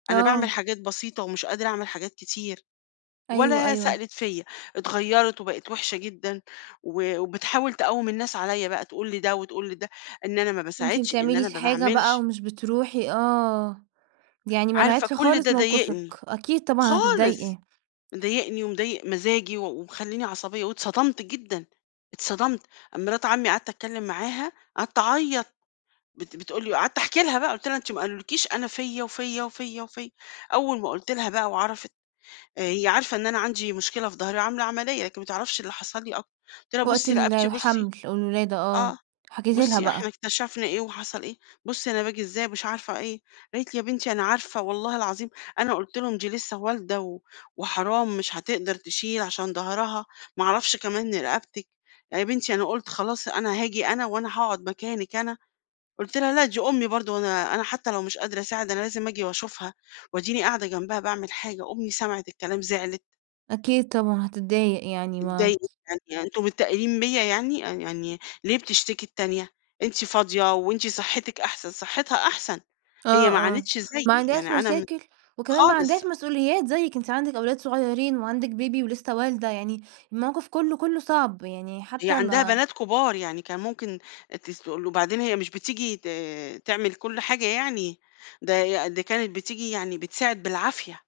أنا باعمل آه. حاجات بسيطة ومش قادرة أعمل حاجات كتير، أيوه، ولا أيوه. سألِت فيَّ. اتغيرت وبقِت وحشة جدًا و وبتحاول تقوِّم الناس عليَّ بقى تقول لده وتقول لده إن أنا ما أنتِ باساعدش، إن بتعملي أنا ما الحاجة بقى باعملش. ومش بتروحي، آه، يعني ما عارفة راعتش كل خالص ده موقفِك، ضايقني، أكيد طبعًا خالص! هتضايقي. مضايقني ومضايق مزاجي و ومخلّيني عصبية واتصدمت جدًا، اتصدمت، مرات عمي قعدت أتكلم معاها، قعدت أعيط بت بتقول لي وقعدت أحكي لها بقى قُلت لها: "أنت ما قالوا لكيش، أنا فيَّ وفيَّ وفيَّ وفيَّ." أول ما قُلت لها بقى وعرفِت، آآ هي عارفة إن أنا عندي مشكلة في ضهري وعاملة عملية، لكن ما تعرفش اللي حصل لي أ قُلت لها: وقت "بُصي رقبتي بُصي." الحمل والولادة، آه، آه، حكيتِ لها "بُصي إحنا بقى. اكتشفنا إيه وحصل إيه، بُصي أنا باجي إزاي." مش عارفة إيه. قالت لي: "يا بنتي أنا عارفة والله العظيم أنا قُلت لهم "دي لسة والدة و وحرام مش هتقدر تشيل عشان ضهرها،" ما أعرفش كمان رقبتِك يا بنتي أنا قُلت خلاص أنا هاجي أنا وأنا هاقعد مكانِك أنا." قُلت لها: "لا دي أمي برضه وأنا أنا حتى لو مش قادرة أساعد أنا لازم آجي وأشوفها وأديني قاعدة جنبها باعمل حاجة." أمي سمعِت الكلام زعلِت. أكيد طبعًا هتضايق يعني ما اتضايقت جدًا، يعني أنتم متّاقلين بيَّ يعني؟ يعني ليه بتشتكي التانية؟ أنتِ فاضية وأنتِ صحتِك أحسن، صحتها أحسن، آه، هي ما آه، عانتش زيي ما يعني عندهاش أنا م مشاكل وكمان ما خالص. عندهاش مسؤوليات زيِك، أنتِ عندِك أولاد صغيرين وعندِك بيبي ولسه والدة يعني الموقِف كلّه كلّه صعب، يعني هي حتى عندها ما بنات كبار، يعني كان ممكن تسل تقول وبعدين هي مش بتيجي ت تعمل كُل حاجة يعني، ده ده كانت بتيجي يعني بتساعد بالعافية.